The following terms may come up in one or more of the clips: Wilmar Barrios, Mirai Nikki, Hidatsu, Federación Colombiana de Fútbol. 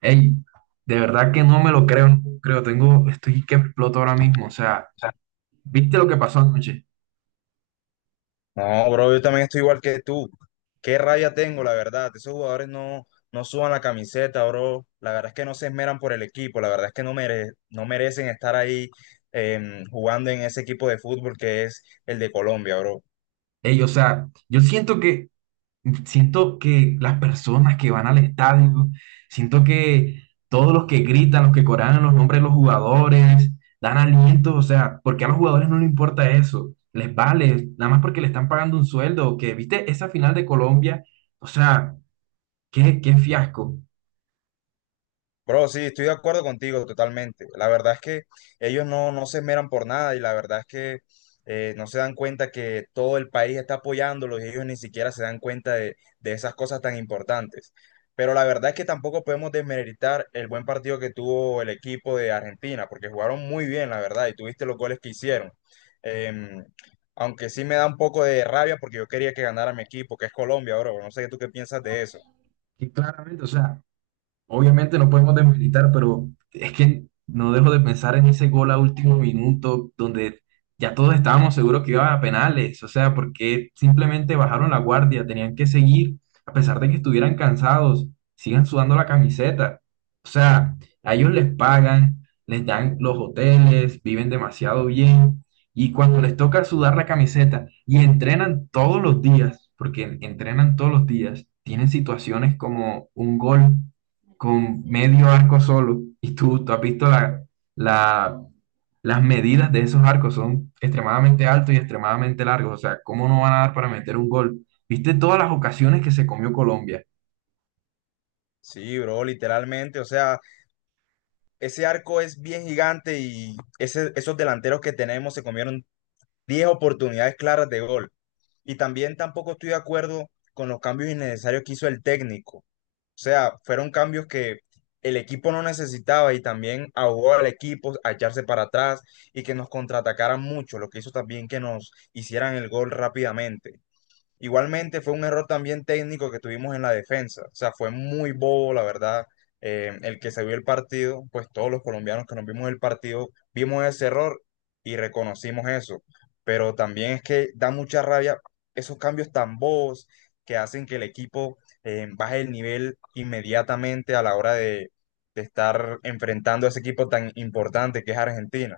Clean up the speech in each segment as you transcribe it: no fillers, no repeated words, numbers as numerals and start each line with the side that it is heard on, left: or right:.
right: Ey, de verdad que no me lo creo, no lo creo, estoy que exploto ahora mismo, o sea,
left: sea,
right: ¿viste lo que pasó anoche?
left: No, bro, yo también estoy igual que tú. Qué rabia tengo, la verdad. Esos jugadores no suban la camiseta, bro. La verdad es que no se esmeran por el equipo. La verdad es que no merecen estar ahí jugando en ese equipo de fútbol que es el de Colombia, bro.
right: Ey, o sea, siento que las personas que van al estadio, siento que todos los que gritan, los que corean los nombres de los jugadores, dan alientos, o sea, ¿porque a los jugadores no les importa eso? Les vale, nada más porque le están pagando un sueldo, que, ¿viste? Esa final de Colombia, o sea, qué fiasco.
left: Bro, sí, estoy de acuerdo contigo totalmente. La verdad es que ellos no se esmeran por nada, y la verdad es que no se dan cuenta que todo el país está apoyándolos y ellos ni siquiera se dan cuenta de esas cosas tan importantes. Pero la verdad es que tampoco podemos desmeritar el buen partido que tuvo el equipo de Argentina, porque jugaron muy bien, la verdad, y tuviste los goles que hicieron. Em, Aunque sí me da un poco de rabia porque yo quería que ganara mi equipo, que es Colombia, bro. No sé tú qué piensas de eso.
right: Y claramente, o sea, obviamente no podemos desmilitar, pero es que no dejo de pensar en ese gol a último minuto donde ya todos estábamos seguros que iban a penales, o sea, porque simplemente bajaron la guardia, tenían que seguir, a pesar de que estuvieran cansados, sigan sudando la camiseta. O sea, a ellos les pagan, les dan los hoteles, viven demasiado bien, y cuando les toca sudar la camiseta y entrenan todos los días, porque entrenan todos los días, tienen situaciones como un gol con medio arco solo. Y tú has visto la, las medidas de esos arcos, son extremadamente altos y extremadamente largos. O sea, ¿cómo no van a dar para meter un gol? ¿Viste todas las ocasiones que se comió Colombia?
left: Sí, bro, literalmente, o sea. Ese arco es bien gigante y esos delanteros que tenemos se comieron 10 oportunidades claras de gol. Y también tampoco estoy de acuerdo con los cambios innecesarios que hizo el técnico. O sea, fueron cambios que el equipo no necesitaba, y también ahogó al equipo a echarse para atrás y que nos contraatacaran mucho, lo que hizo también que nos hicieran el gol rápidamente. Igualmente fue un error también técnico que tuvimos en la defensa. O sea, fue muy bobo, la verdad. El que se vio el partido, pues todos los colombianos que nos vimos el partido, vimos ese error y reconocimos eso. Pero también es que da mucha rabia esos cambios tan bobos que hacen que el equipo baje el nivel inmediatamente a la hora de estar enfrentando a ese equipo tan importante que es Argentina.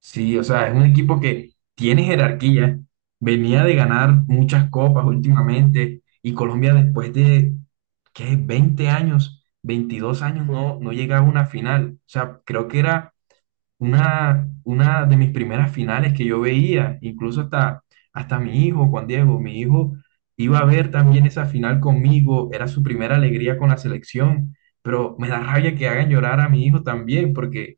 right: Sí, o sea, es un equipo que tiene jerarquía, venía de ganar muchas copas últimamente y Colombia después de, ¿qué? Veinte años, 22 años no llegaba a una final. O sea, creo que era una de mis primeras finales que yo veía, incluso hasta mi hijo, Juan Diego, mi hijo iba a ver también esa final conmigo, era su primera alegría con la selección, pero me da rabia que hagan llorar a mi hijo también, porque,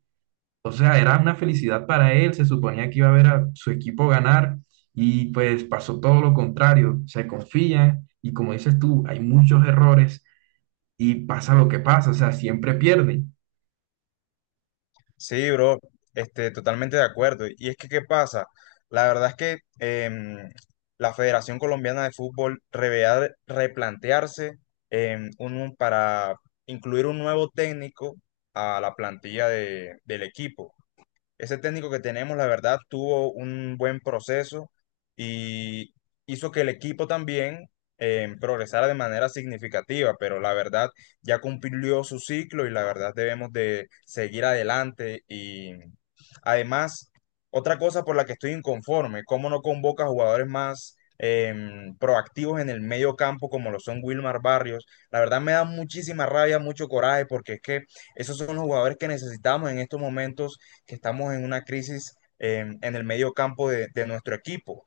right: o sea, era una felicidad para él, se suponía que iba a ver a su equipo ganar y pues pasó todo lo contrario, se confían y como dices tú, hay muchos errores y pasa lo que pasa, o sea, siempre pierden.
left: Sí, bro, totalmente de acuerdo. Y es que, ¿qué pasa? La verdad es que la Federación Colombiana de Fútbol debería replantearse, para incluir un nuevo técnico a la plantilla del equipo. Ese técnico que tenemos, la verdad, tuvo un buen proceso, y hizo que el equipo también progresara de manera significativa, pero la verdad ya cumplió su ciclo y la verdad debemos de seguir adelante. Y además, otra cosa por la que estoy inconforme, cómo no convoca jugadores más proactivos en el medio campo como lo son Wilmar Barrios. La verdad me da muchísima rabia, mucho coraje, porque es que esos son los jugadores que necesitamos en estos momentos, que estamos en una crisis en el medio campo de nuestro equipo,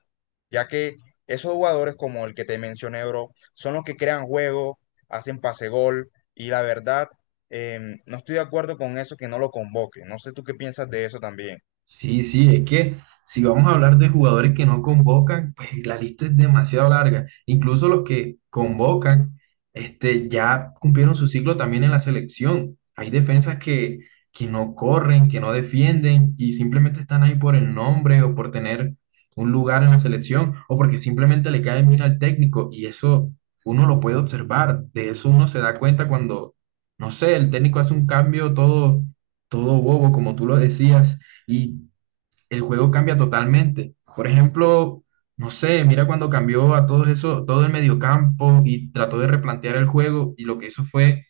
left: ya que esos jugadores como el que te mencioné, bro, son los que crean juego, hacen pase gol, y la verdad, no estoy de acuerdo con eso que no lo convoque. No sé tú qué piensas de eso también.
right: Sí, sí, es que si vamos a hablar de jugadores que no convocan, pues la lista es demasiado larga. Incluso los que convocan, este, ya cumplieron su ciclo también en la selección. Hay defensas que no corren, que no defienden y simplemente están ahí por el nombre o por tener un lugar en la selección o porque simplemente le cae bien al técnico y eso uno lo puede observar. De eso uno se da cuenta cuando, no sé, el técnico hace un cambio todo bobo, como tú lo decías, y el juego cambia totalmente. Por ejemplo, no sé, mira cuando cambió a todo eso, todo el mediocampo y trató de replantear el juego y lo que hizo fue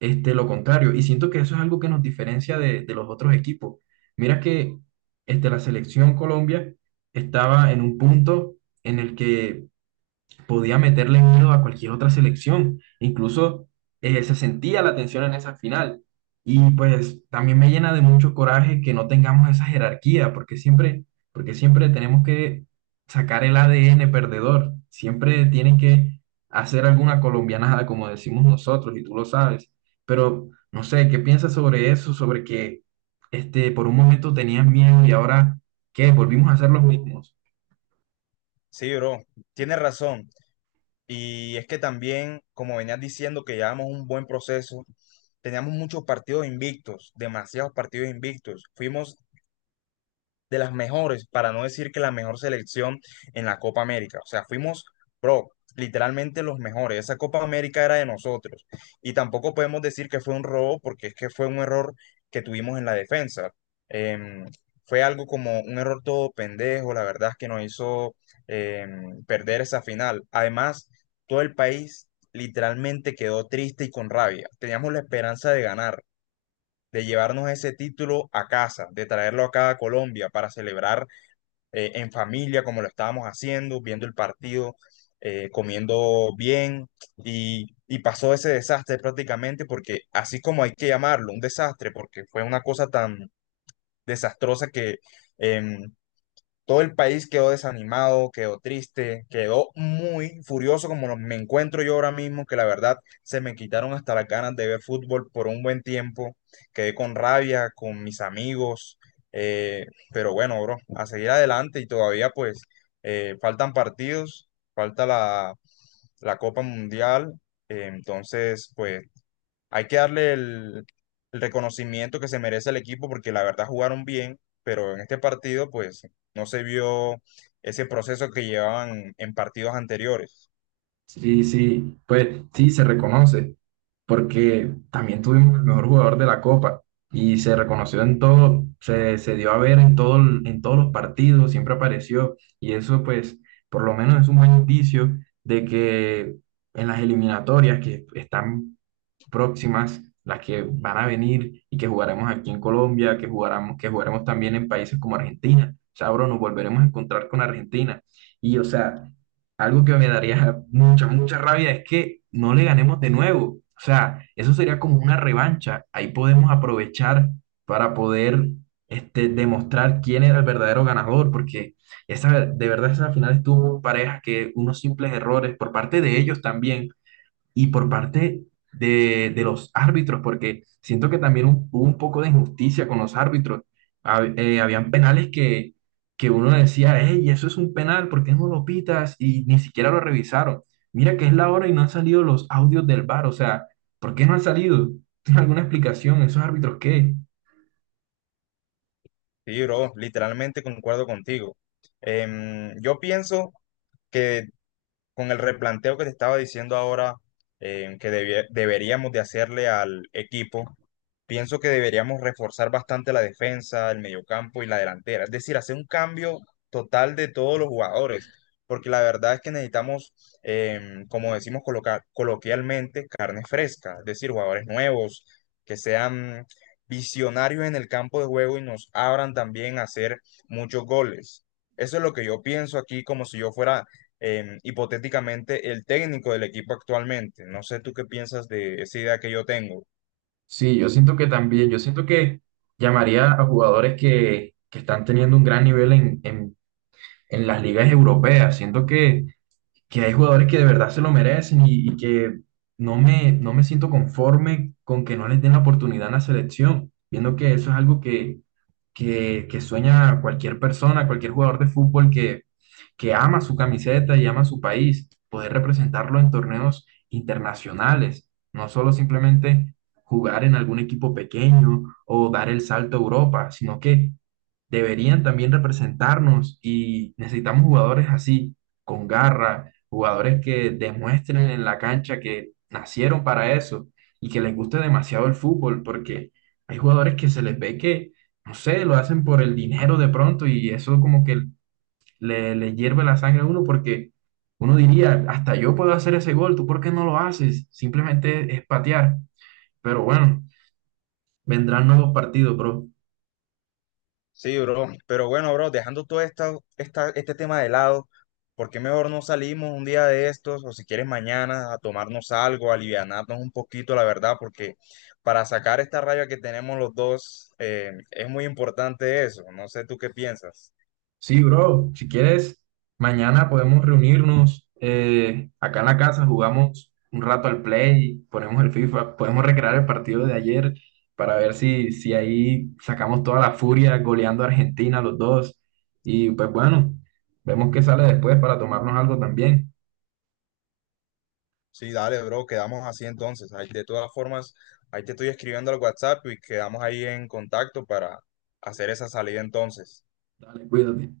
right: este, lo contrario. Y siento que eso es algo que nos diferencia de los otros equipos. Mira que este, la selección Colombia estaba en un punto en el que podía meterle miedo a cualquier otra selección. Incluso se sentía la tensión en esa final. Y pues también me llena de mucho coraje que no tengamos esa jerarquía, porque siempre, tenemos que sacar el ADN perdedor. Siempre tienen que hacer alguna colombianada, como decimos nosotros, y tú lo sabes. Pero no sé, ¿qué piensas sobre eso? Sobre que este, por un momento tenían miedo y ahora, ¿qué? Volvimos a ser los mismos.
left: Sí, bro, tienes razón. Y es que también, como venías diciendo, que llevamos un buen proceso, teníamos muchos partidos invictos, demasiados partidos invictos. Fuimos de las mejores, para no decir que la mejor selección en la Copa América. O sea, fuimos, bro, literalmente los mejores. Esa Copa América era de nosotros. Y tampoco podemos decir que fue un robo, porque es que fue un error que tuvimos en la defensa. Em, fue algo como un error todo pendejo, la verdad es que nos hizo perder esa final. Además, todo el país literalmente quedó triste y con rabia. Teníamos la esperanza de ganar, de llevarnos ese título a casa, de traerlo acá a Colombia para celebrar en familia como lo estábamos haciendo, viendo el partido, comiendo bien, y pasó ese desastre prácticamente, porque así como hay que llamarlo un desastre, porque fue una cosa tan desastrosa que em, todo el país quedó desanimado, quedó triste, quedó muy furioso como me encuentro yo ahora mismo, que la verdad se me quitaron hasta las ganas de ver fútbol por un buen tiempo. Quedé con rabia, con mis amigos, eh, pero bueno, bro, a seguir adelante, y todavía pues faltan partidos, falta la Copa Mundial, entonces pues hay que darle el reconocimiento que se merece al equipo, porque la verdad jugaron bien, pero en este partido pues no se vio ese proceso que llevaban en partidos anteriores.
right: Sí, sí, pues sí, se reconoce, porque también tuvimos el mejor jugador de la Copa y se reconoció en todo, se dio a ver en todo, en todos los partidos, siempre apareció y eso pues por lo menos es un buen indicio de que en las eliminatorias que están próximas, las que van a venir y que jugaremos aquí en Colombia, que jugaremos también en países como Argentina. O sea, bro, nos volveremos a encontrar con Argentina. Y, o sea, algo que me daría mucha, mucha rabia es que no le ganemos de nuevo. O sea, eso sería como una revancha. Ahí podemos aprovechar para poder este, demostrar quién era el verdadero ganador, porque esa, de verdad esa final estuvo pareja, que unos simples errores por parte de ellos también y por parte de los árbitros, porque siento que también hubo un poco de injusticia con los árbitros. Habían penales que uno decía, hey, eso es un penal, ¿por qué no lo pitas? Y ni siquiera lo revisaron. Mira que es la hora y no han salido los audios del VAR, o sea, ¿por qué no han salido? ¿Tienes alguna explicación? ¿Esos árbitros qué?
left: Sí, bro, literalmente concuerdo contigo. Yo pienso que con el replanteo que te estaba diciendo ahora, que deberíamos de hacerle al equipo, pienso que deberíamos reforzar bastante la defensa, el mediocampo y la delantera. Es decir, hacer un cambio total de todos los jugadores, porque la verdad es que necesitamos, como decimos coloquialmente, carne fresca, es decir, jugadores nuevos, que sean visionarios en el campo de juego y nos abran también a hacer muchos goles. Eso es lo que yo pienso aquí, como si yo fuera hipotéticamente el técnico del equipo actualmente. No sé tú qué piensas de esa idea que yo tengo.
right: Sí, yo siento que también, yo siento que llamaría a jugadores que están teniendo un gran nivel en las ligas europeas. Siento que hay jugadores que de verdad se lo merecen y que no me siento conforme con que no les den la oportunidad en la selección, viendo que eso es algo que sueña cualquier persona, cualquier jugador de fútbol que ama su camiseta y ama su país, poder representarlo en torneos internacionales, no solo simplemente jugar en algún equipo pequeño o dar el salto a Europa, sino que deberían también representarnos y necesitamos jugadores así, con garra, jugadores que demuestren en la cancha que nacieron para eso y que les guste demasiado el fútbol, porque hay jugadores que se les ve que, no sé, lo hacen por el dinero de pronto y eso como que le hierve la sangre a uno porque uno diría, hasta yo puedo hacer ese gol, ¿tú por qué no lo haces? Simplemente es patear, pero bueno, vendrán nuevos partidos, bro.
left: Sí, bro. Pero bueno, bro, dejando todo este tema de lado, ¿por qué mejor no salimos un día de estos, o si quieres mañana, a tomarnos algo, a alivianarnos un poquito, la verdad? Porque para sacar esta raya que tenemos los dos, es muy importante eso. No sé tú qué piensas.
right: Sí, bro, si quieres, mañana podemos reunirnos acá en la casa, jugamos un rato al Play, ponemos el FIFA, podemos recrear el partido de ayer para ver si, ahí sacamos toda la furia goleando a Argentina los dos. Y pues bueno, vemos qué sale después para tomarnos algo también.
left: Sí, dale, bro, quedamos así entonces. Ahí, de todas formas, ahí te estoy escribiendo al WhatsApp y quedamos ahí en contacto para hacer esa salida entonces.
right: Dale, cuídate.